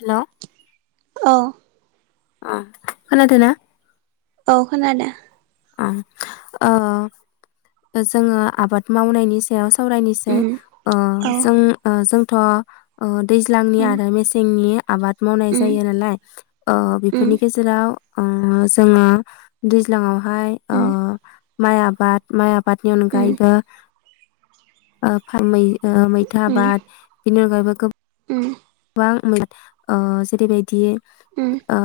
हेल'। अ। ओ खोनादोना? औ खोनादो। ओ जोङो आबाद मावनायनि सायाव सावरायनोसै उम ओ औ जों जों थ'। अ दैज्लांनि उम आरो मेसेंनि आबाद मावनाय उम जायो नालाय अ उम बेफोरनि गेजेराव ओ जोङो दैज्लाङाव हाय ओ उम माइ आबाद माइ आबादनि उम उम अनगायैबो ओ फा मै ओ मैथा आबाद बेनि अनगायैबो गोबां उम बां मोन ओ जेरैबायदि उम ओ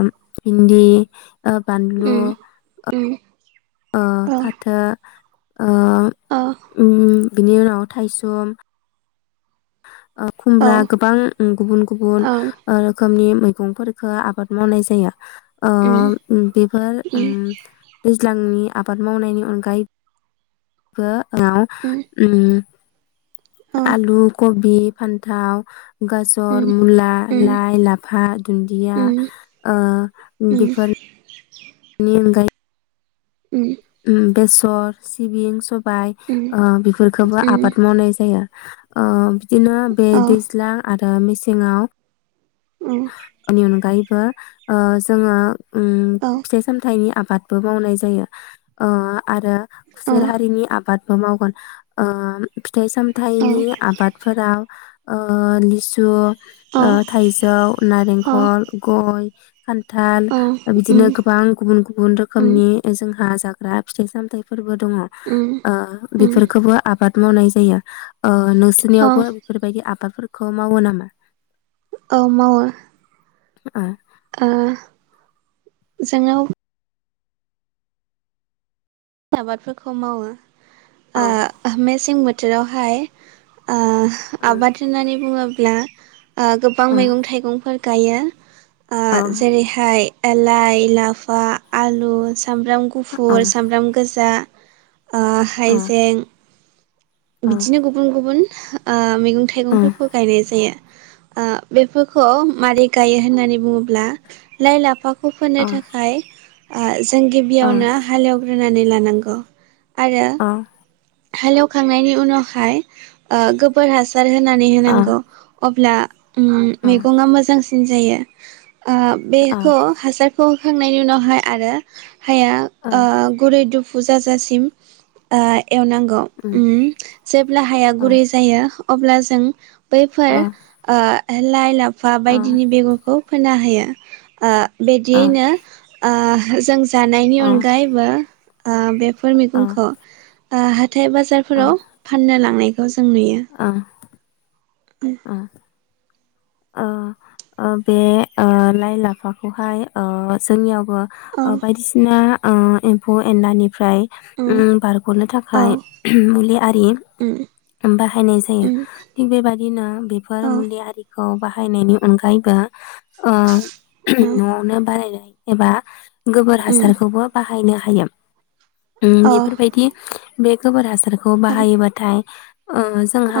ओम भिन्दि ओ बानलु उम ओ उम ओ औ फाथो ओ औ ओम। बिनि उनाव थायसुम [inaudible] ओ औ खुमब्रा गोबां गुबुन गुबुन औ ओ रोखोमनि मै गंफोरफोरखो आबाद मावनाय जायो। ओ उम बेफोर उम दैज्लांनि आबाद मावनायनि अनगायैबो [unintelligible] उम। उम औ आलु कबि बि फान्थाव उम गाजर, मुला, लाइ, लाफा, दुन्दिया ओ औ बिफोर नि अनगाय उम। उम बेसर, सिबिं, सब बाय औ ओ बिफोरखोबो औ आबाद मावनाय जायो। ओम बिदिनो बे औ दैज्लां आरो ओ मेसेङाव। औ उम [unintelligible] ओ जोङो उम फिथाइ सामथाइनि आबाद बो मावनाय जायो ओ आरो खुसेर हारिनि आबाद मावगोन ओ फि थाइ सामथाइनि उम आबादफोराव ओ लिसु ओ थाइजौ। नारेंखल गय खान्थाल बिदिनो गोबां गुबुन गुबुन रोखोमनि जोंहा जाग रा फिथाय सामायफोरबो दङ ओ उम बेफोरखौबो आबाद मावनाय जायो ओ औ नोंसोरनियावबो बेफोरबायदि आबादफोर खौ मावो नामा औ मावो अ ओ जोंङाव आबादफोरखौ मावो उम सें बोथोरावहाय ओ आबाद होननानै बुङोब ब्ला आ गोबां औ मैगं थाइगंफोर गायो औ आ जेरैहाय एलाइ लाफा आलु सामब्राम गुफुर सामब्राम गो जा आ हाइजें बिदिनो गुबुन गुबुन ओ मैगं थाइगंफोरखौ गायनाय जायो आ बेफोरखौ मारै गायो होननानै बुङोब्ला लाइ लाफा खौ फोनो थाखाय आ जों गिबियावनो हालेव होनानै लानांगौ आरो हालौ खांनायनि उनावहाय ओ गोबोर हा सार होनानै होनांगौ अब्ला उम मैगंया मोजां जायो आ बेखौ हासार बेखौ होखांनायनि उनावहाय आरो हाया ओ गुरै दुब फुजाजासिम ओ एवनांगौ उम जेब्ला हाया गुरै जायो अब्ला जों बैफोर ओ लाइ ला फा बायदिनि बेगरखौ फोना हायो आ बिदियैनो ओ जों जानायनि अनगायैबो आ बे फोर मैगंखौ ओ हाथायबा बाजारफोराव फाननो लांनाय बेखौ जों नुयो ओ ओ ओ बे ओ लाइ लाफाखौहाय ओ जोंनियाव औ बायदिसिना ओ एमफौ एनलानि फ्राय उम ओ बारग'नो औ थाखाय मुलि आरि उम बाहायनाय जायो, उम थिग बेबायदिनो बेफोर औ मुलि आरि खौ बाहायनायनि अनगायैबो ओ औ न'आवनो बानायनाय एबा गोबोर उम हासारखौबो बा हायनो हायो। उम औ बेफोरबायदि बे गोबोर हासार खौ बाहायोबाथाय ओ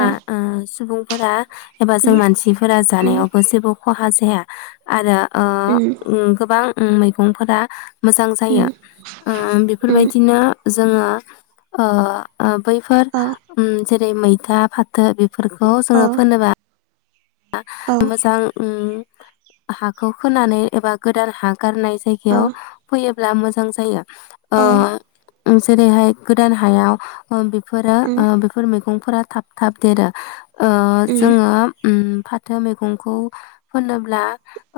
औ ओ सुबुं फोरा एबा जों मानसि उम जानायावबो जेबो खहा जाया आरो ओ उम गोबां उम मैगं फोरा मोजां उम जायो। उम बेफोर उम बायदिनो जोङो ओ ओब बैफोर औ उम जेरै मैथा फाथो बेब फोरखौ औ जोङो फोनोबा बा औ मोजां उम हाखौ खोनानै एबा गोदान हा गारनाय औ जायगायाव फैयो ब्ला मोजां जायो। ओ औ उम जेरैहाय गोदान हायाव ओम बेफोरो उम ओ बेफोर मै गंफोरा थाब थाब देरो। ओ जोङो उम फाथो मैगंखौ फोनोब्ला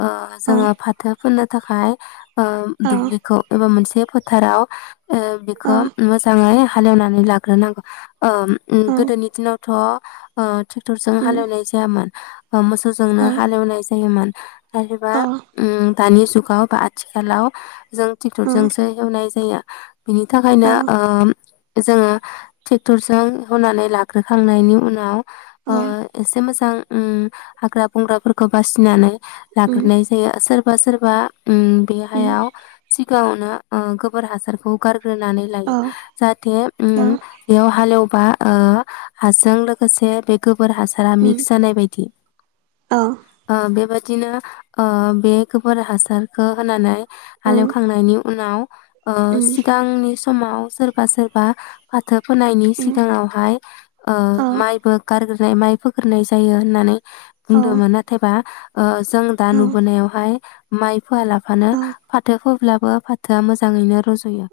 ओ-जोङो फाथो फोनोद थाखाय। ओ दुब्लिखौ एबा मोनसे। बे फोथाराव। ओ- बिखौ मोजाङै। हालेवनानै लाग्रोनांगौ। ओम ओ-गोदोनि दिनावथ'। ओ। थरजों हालेवनायस [unintelligible] बा मोसौजोंनो हालेवनाय जायोमोन। नाथायबा ओम दानि जुग बा आथिखालाव। जों टिक्टरजोंसो एवनाय जायो। बिनि थाखायनो ओम। जोङो टेक्टरजों एवउनानै लाग्रोखांनायनि उनाव। ओ एसे मोज ओं‌ उम हाग्रा बंग्राफोरखौ बासिनानै। लाग्रोनाय जायो ओ-सोरब रबा सोरबा। उम बे हायाव जिथ गोआवनो ओ गोबोर हासारखौ गार ग्रोनानै लायो जाहाथे उम बेयाव हालेव। बा ओ-हाजों लोगोसे बे गोब फोर हासारा मिग सानाय बायदि ओ- बेबाद दिनो ओ- बे गोबोर हासारखौ होनानै। हालेवखांनायनि उनाव। ओ सिगांनि स समाव सोरबा सोरबा फाथ थो फोनायनि सिगाङावहाय ओ-माइबो गारगोर फाय माइफो फोरनाय जायो होननानै बुंदोंमोन नाथायबा ओ जों दा नुबोनायावहाय माइ फोआलाबानो फाथो फोब्लाबो फाथोआ मोजाङैनो रज होयो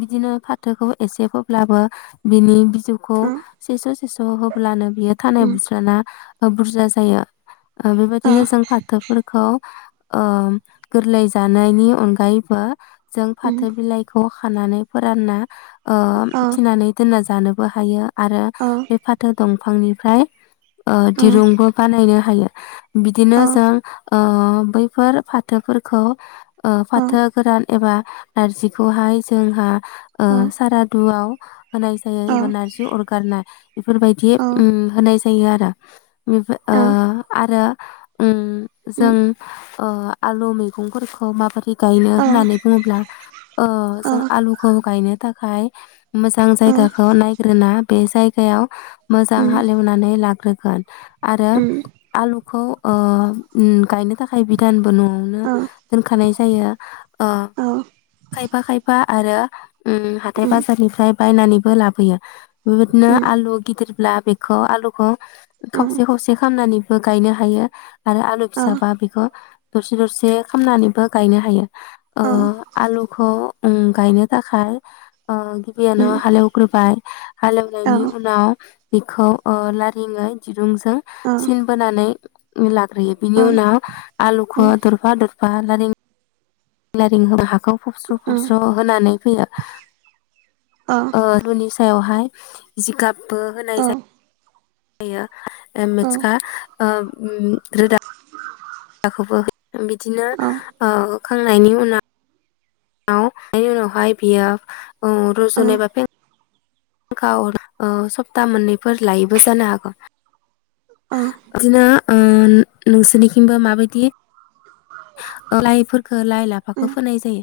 बिदिनो फाथ थोखौ एसे फोब्लाबो बिनि बि जौखौ सेस' सेस' होब्लानो बियो खानाइ बुस ओ बुरजा जायो। ओ बेबायदिनो जों फाथोफोरखौ ओ गोरलै जानायनि अनगायैबो जों फाथो बिलाइखौ खानानै फोरानना‌ ओ थिनानै दोनना जानोबो हायो। आरो बे फाथो दं फांनिफ्राय ओ दिरुंबो बानायनो हायो। बिदिनो जों ओ बैफोर फाथोफोरखौ ओ फाथो गोरान एबा नारजिखौहाय जोंहा ओ सारादुवाव होनाय जायो एबा नारजि अरगारनाय बेफोरबायदि उम होनाय होयो आरो इनफाय ओ आरो उम जों ओ आलु मैगंफोरखौ माबोरै गायनो होननानै बुङोब्ला ओ जों आलुखौ गायनो थाखाय मोजां जायगाखौ नायग्रोना बे जायगायाव मोजां हालेवनानै लाग्रोगोन आरो आलुखौ ओ उम गायनो थाखाय बिधान बो न'आवनो दोनखानाय जायो ओ खायफा खायफा आरो उम हाथाय बाजारनिफ्राय बायनानैबो लाबोयो बेबायदिनो आलु गिदिरब्लाब बिख' आलु ह खावसे खावसे खामनानै बो गायनो हायो आरो आलु फिसाबा बेखौ दरसे दरसे खालामनानैबो गायनो हायो। ओ आलुखौ उम गायनो थाखाय अ गिबि आवनो हालौ ग्रोबाय हालेवनायनि उनाव बेखौ ओ ला [unintelligible] रुंजों सिन बोनानै मिला यो बिनि उनाव आलुखौ दरफा दरफा बालारि [unintelligible] हाखौ फबस्र फबस्र होनानै फैयो ओ रुनि सायावहाय जिगाब बो औ होनाय जायो [inaudible] होयो एम एसखा ओ रोदा हाखौबो बिदिनो औ ओ होखांनायनि उनाव [unintelligible] बेनि उनावहाय बियो औ रजनाय एबा फें फेंखा सप्ता मोननैफोर लायैबो जानो हागौ औ बिदिनो ओं नोंसोरनिखिंबाे माबायदि? ओ लाइफोरखौ लाइ लाफाखौ फोनाय जायो?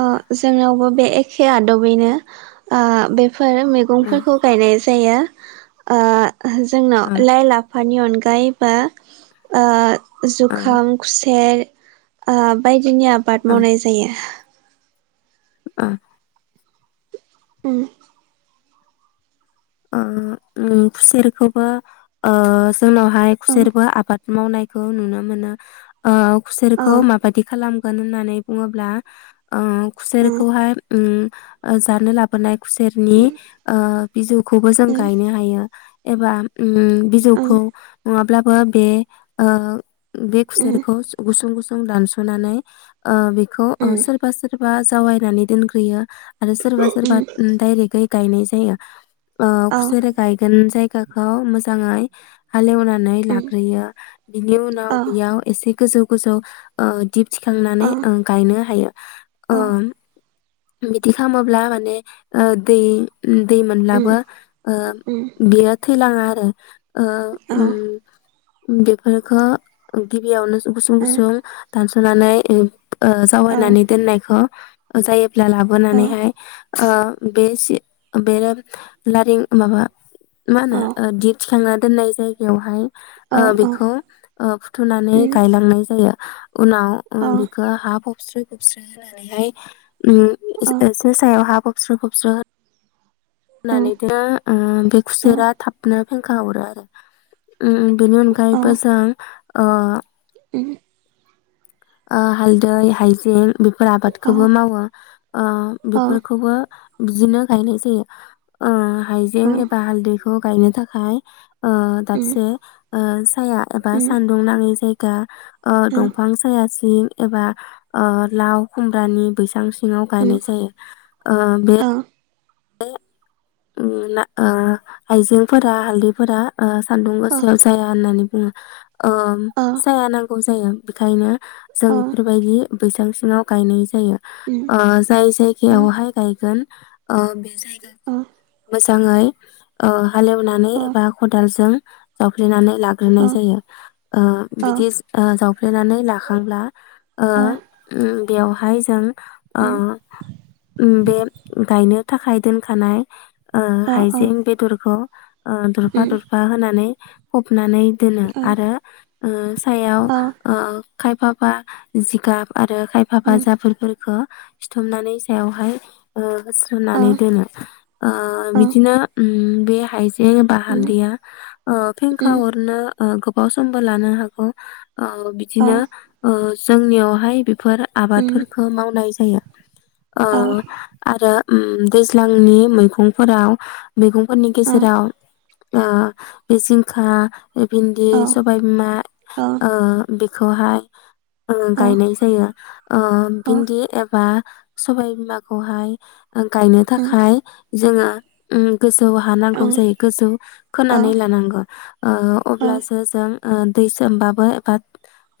ओ जोंनावबो बे एखे आदबैनो ओ बे फोर ओ मैगंफोरखौ गायनाय जायो। ओ ओ जोंनाव लाइ लाफानि अन गायबा ओ ओ जुखाम, खुसेर आ बाय बिदिनि आबाद ओ मावनाय जायो। ओ उम ओ उम खुसेरखौबो ओ जोंनावहाय औ खुसेरबो आबाद मावनायखौ नुनो मोनो ओ औ खुसेरखौ मा बादि खालाम गोन होननानै बुङोब्ला ओ उम खुसेरखौहाय उम ओ जानो लाबोनाय खुसेरनि ओ बिजौ खौबो जों उम गायनो हायो एबा ओम उम बिजौखौ नङाब्ला बा बे ओ बे उम खुसेरखौ सु गुसुं गुसुं दानसनानै ओ बे खौ ओ उम सोरबा सोर बा जावयायनानै दोनग्रोयो आरो सोरबा सोरबा उम ओ दारेगोयै गायनाय जायो। ओ औ खुसेर गायगोन जाय गाखौ मोजाङै हालेवनानै उम लाग्रोयो बिनि उनाव औ बेयाव एसे गोजौ गोजौ‌ ओ दिब थिखांनानै औ ओ गायनो हायो औ ओ बिदि खालामोब्ला माने ओ दै दै उम मोनब्लाबो ओ उम बियो थै लांङा आरो। औ बेफोरखो गिबियावनो उम गुसुं-गुसुं दानस'नानै ओ ओ औ जावायनानै दोननायखो जायो अब्ला औ लाबोनानैहाय ओ बे जे बेयो लारिं माबा मा होनो औ ओ दिगथिखांना दोननाय जायगायावहाय औ ओ औ बेखौ ओ फुथुनानै उम गायलांनाय जायो। उनाव ओम औ बिखौ हा फब खोबस्रो-खोबस्रो होनानैहाय ओम एसे सो सायाव हा फब खबस्र-खबस्रो होननानैनो बे खुसेरा थाबनो फेंखा अरो आरो। अम बेनि अनगायैबो जों ओ अम ओ हालदै हाइजें बेफोर आबादखौबो मावो ओ बेफोरखौबो बिदिनो गायनाय जायो ओ हाइजें एबा हालदै खौ गायनो थाखाय ओ दाबसे ओ साया एबा सानदुं नाङै जाय दा ओ दंफां जिं एबा ओ लाव खुमब्रानि बैसागो सि सिङाव गायनाय जायो ओ बे [unintelligible] ओम ना ओ आइजेंफोरा हालदैफोरा ओ सान्दुं गोसायाव जाया होननानै उम ओ साया नांगौ जा जायो बेखायनो जों बेफोरबायदि बैसांसिङाव गायनाय जायो जाय जायगायावहाय गायगोन ओ बे जाय मोजाङै हालेवनानै एबा खदालजों हा उद जावफ्लेनानै लाग्रोनाय जायो बिदि जावफ्लेनानै लाखांब्ला ओ बेयावहाय जों ओ बे गायनो थाखाय दोनखानाय ओ हाइजें बेदरखौ ओ दुरफा दुरफा होनानै सुनानै दोनो आरो ओ सायाव खायफाबा जिगाब आरो खायफाफा जाबीरफोरखौ सिथुमनानै सायावहाय सोमनानै दोनो ओ बिदिनो हम बे हाय बे हालदिया फेंखा हरनो गोबाव समबो लानो हागौ। ओ बिदिनो ओ जोंनियावहाय फोर आबादफोरखौ मावनाय जायो। ओ आरो उम दैज्लांनि फुंफोराव मैगंफोरनि गेजेराव आ बे जिंखा बे भिन्दि सबाय बिमा ओ खौहाय गायनाय जायो ओ भिन्दि एबा सबाय बिमाखौहाय गायनो थाखाय जोङो उम गोजौ हा नांगौ जायो गोजौ खोनानै लानांगौ ओ अब्लासो जों ओ दै सोमबाबो बाद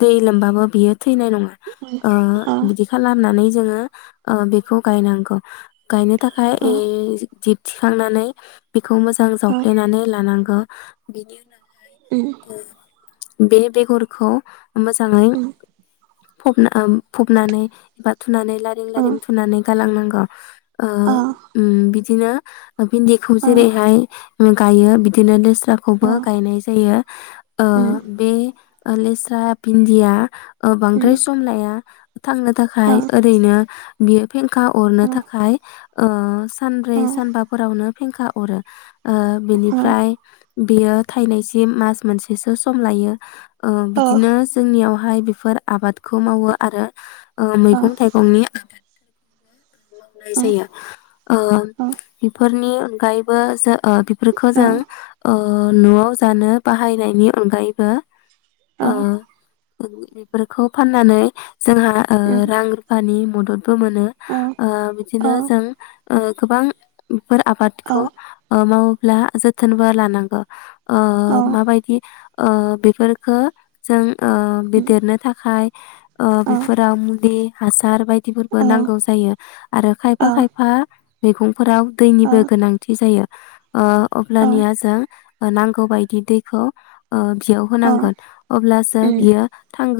दै लोमबाबो बियो थैनाय नङा ओ बिदि खालामनानै जोङो ओ बेखौ गायनांगौ गायनो थाखाय ए जिब थिखांनानै खौ मोजां जावफ्लेनानै लानांगौ बेनि उना उम बे बेगरखौ मोजाङै फबना उम फुबनानै बाथु नानै लारिं लारिं थुनानै गालांनांगौ अ ओ उम बि दिनो भिन्दिखौ जेरैहाय गायो बिदिनो लेस खौबो गायनाय जायो ओ बे ओ लेस्रा पिन्डिया ओ बांद्राय सम लाया। थांनो थाखाय ओरैनो बियो। पेनखा अरनो थाखाय ओ सानब्रै सानबाफोरावनो फेंखा अरो। ओ बिनिफ्राय बेयो थाइननायसि मास मोनसेसो सम लायो। ओ बिदिनो जोंनियाव हाय बेफोर आबाद खौ मावो आरो ओ मैगं थाइगंनि मावनाय जायो। ओ बेफोरनि अनगायैबो जो ओ बेफोरखौ जों ओ ओ नआव जानो बाहायनायनि अनगायैबो ओ बेफोरखौ फाननानै जोंहा ओ रां रुफानि मदद बो मोनो ओ बिदिनो जों ओ गोबां फोर आबादखौ ओ माव ब्ला जथोनबो लानांगौ। ओ माबायदि ओ बेफोरफोरखो जों ओ बेदेरनो थाखाय ओ बेफोराव मुलि हासार बाय दिफोरबो नांगौ जायो आरो खायफा खायफा बेखौ फोराव दैनिबो गोनांथि जायो। ओ अब्लानिया जों। नांगौ बायदि दैखौ। ओ बियाव होनांगोन अब्लासो बियो थांगोन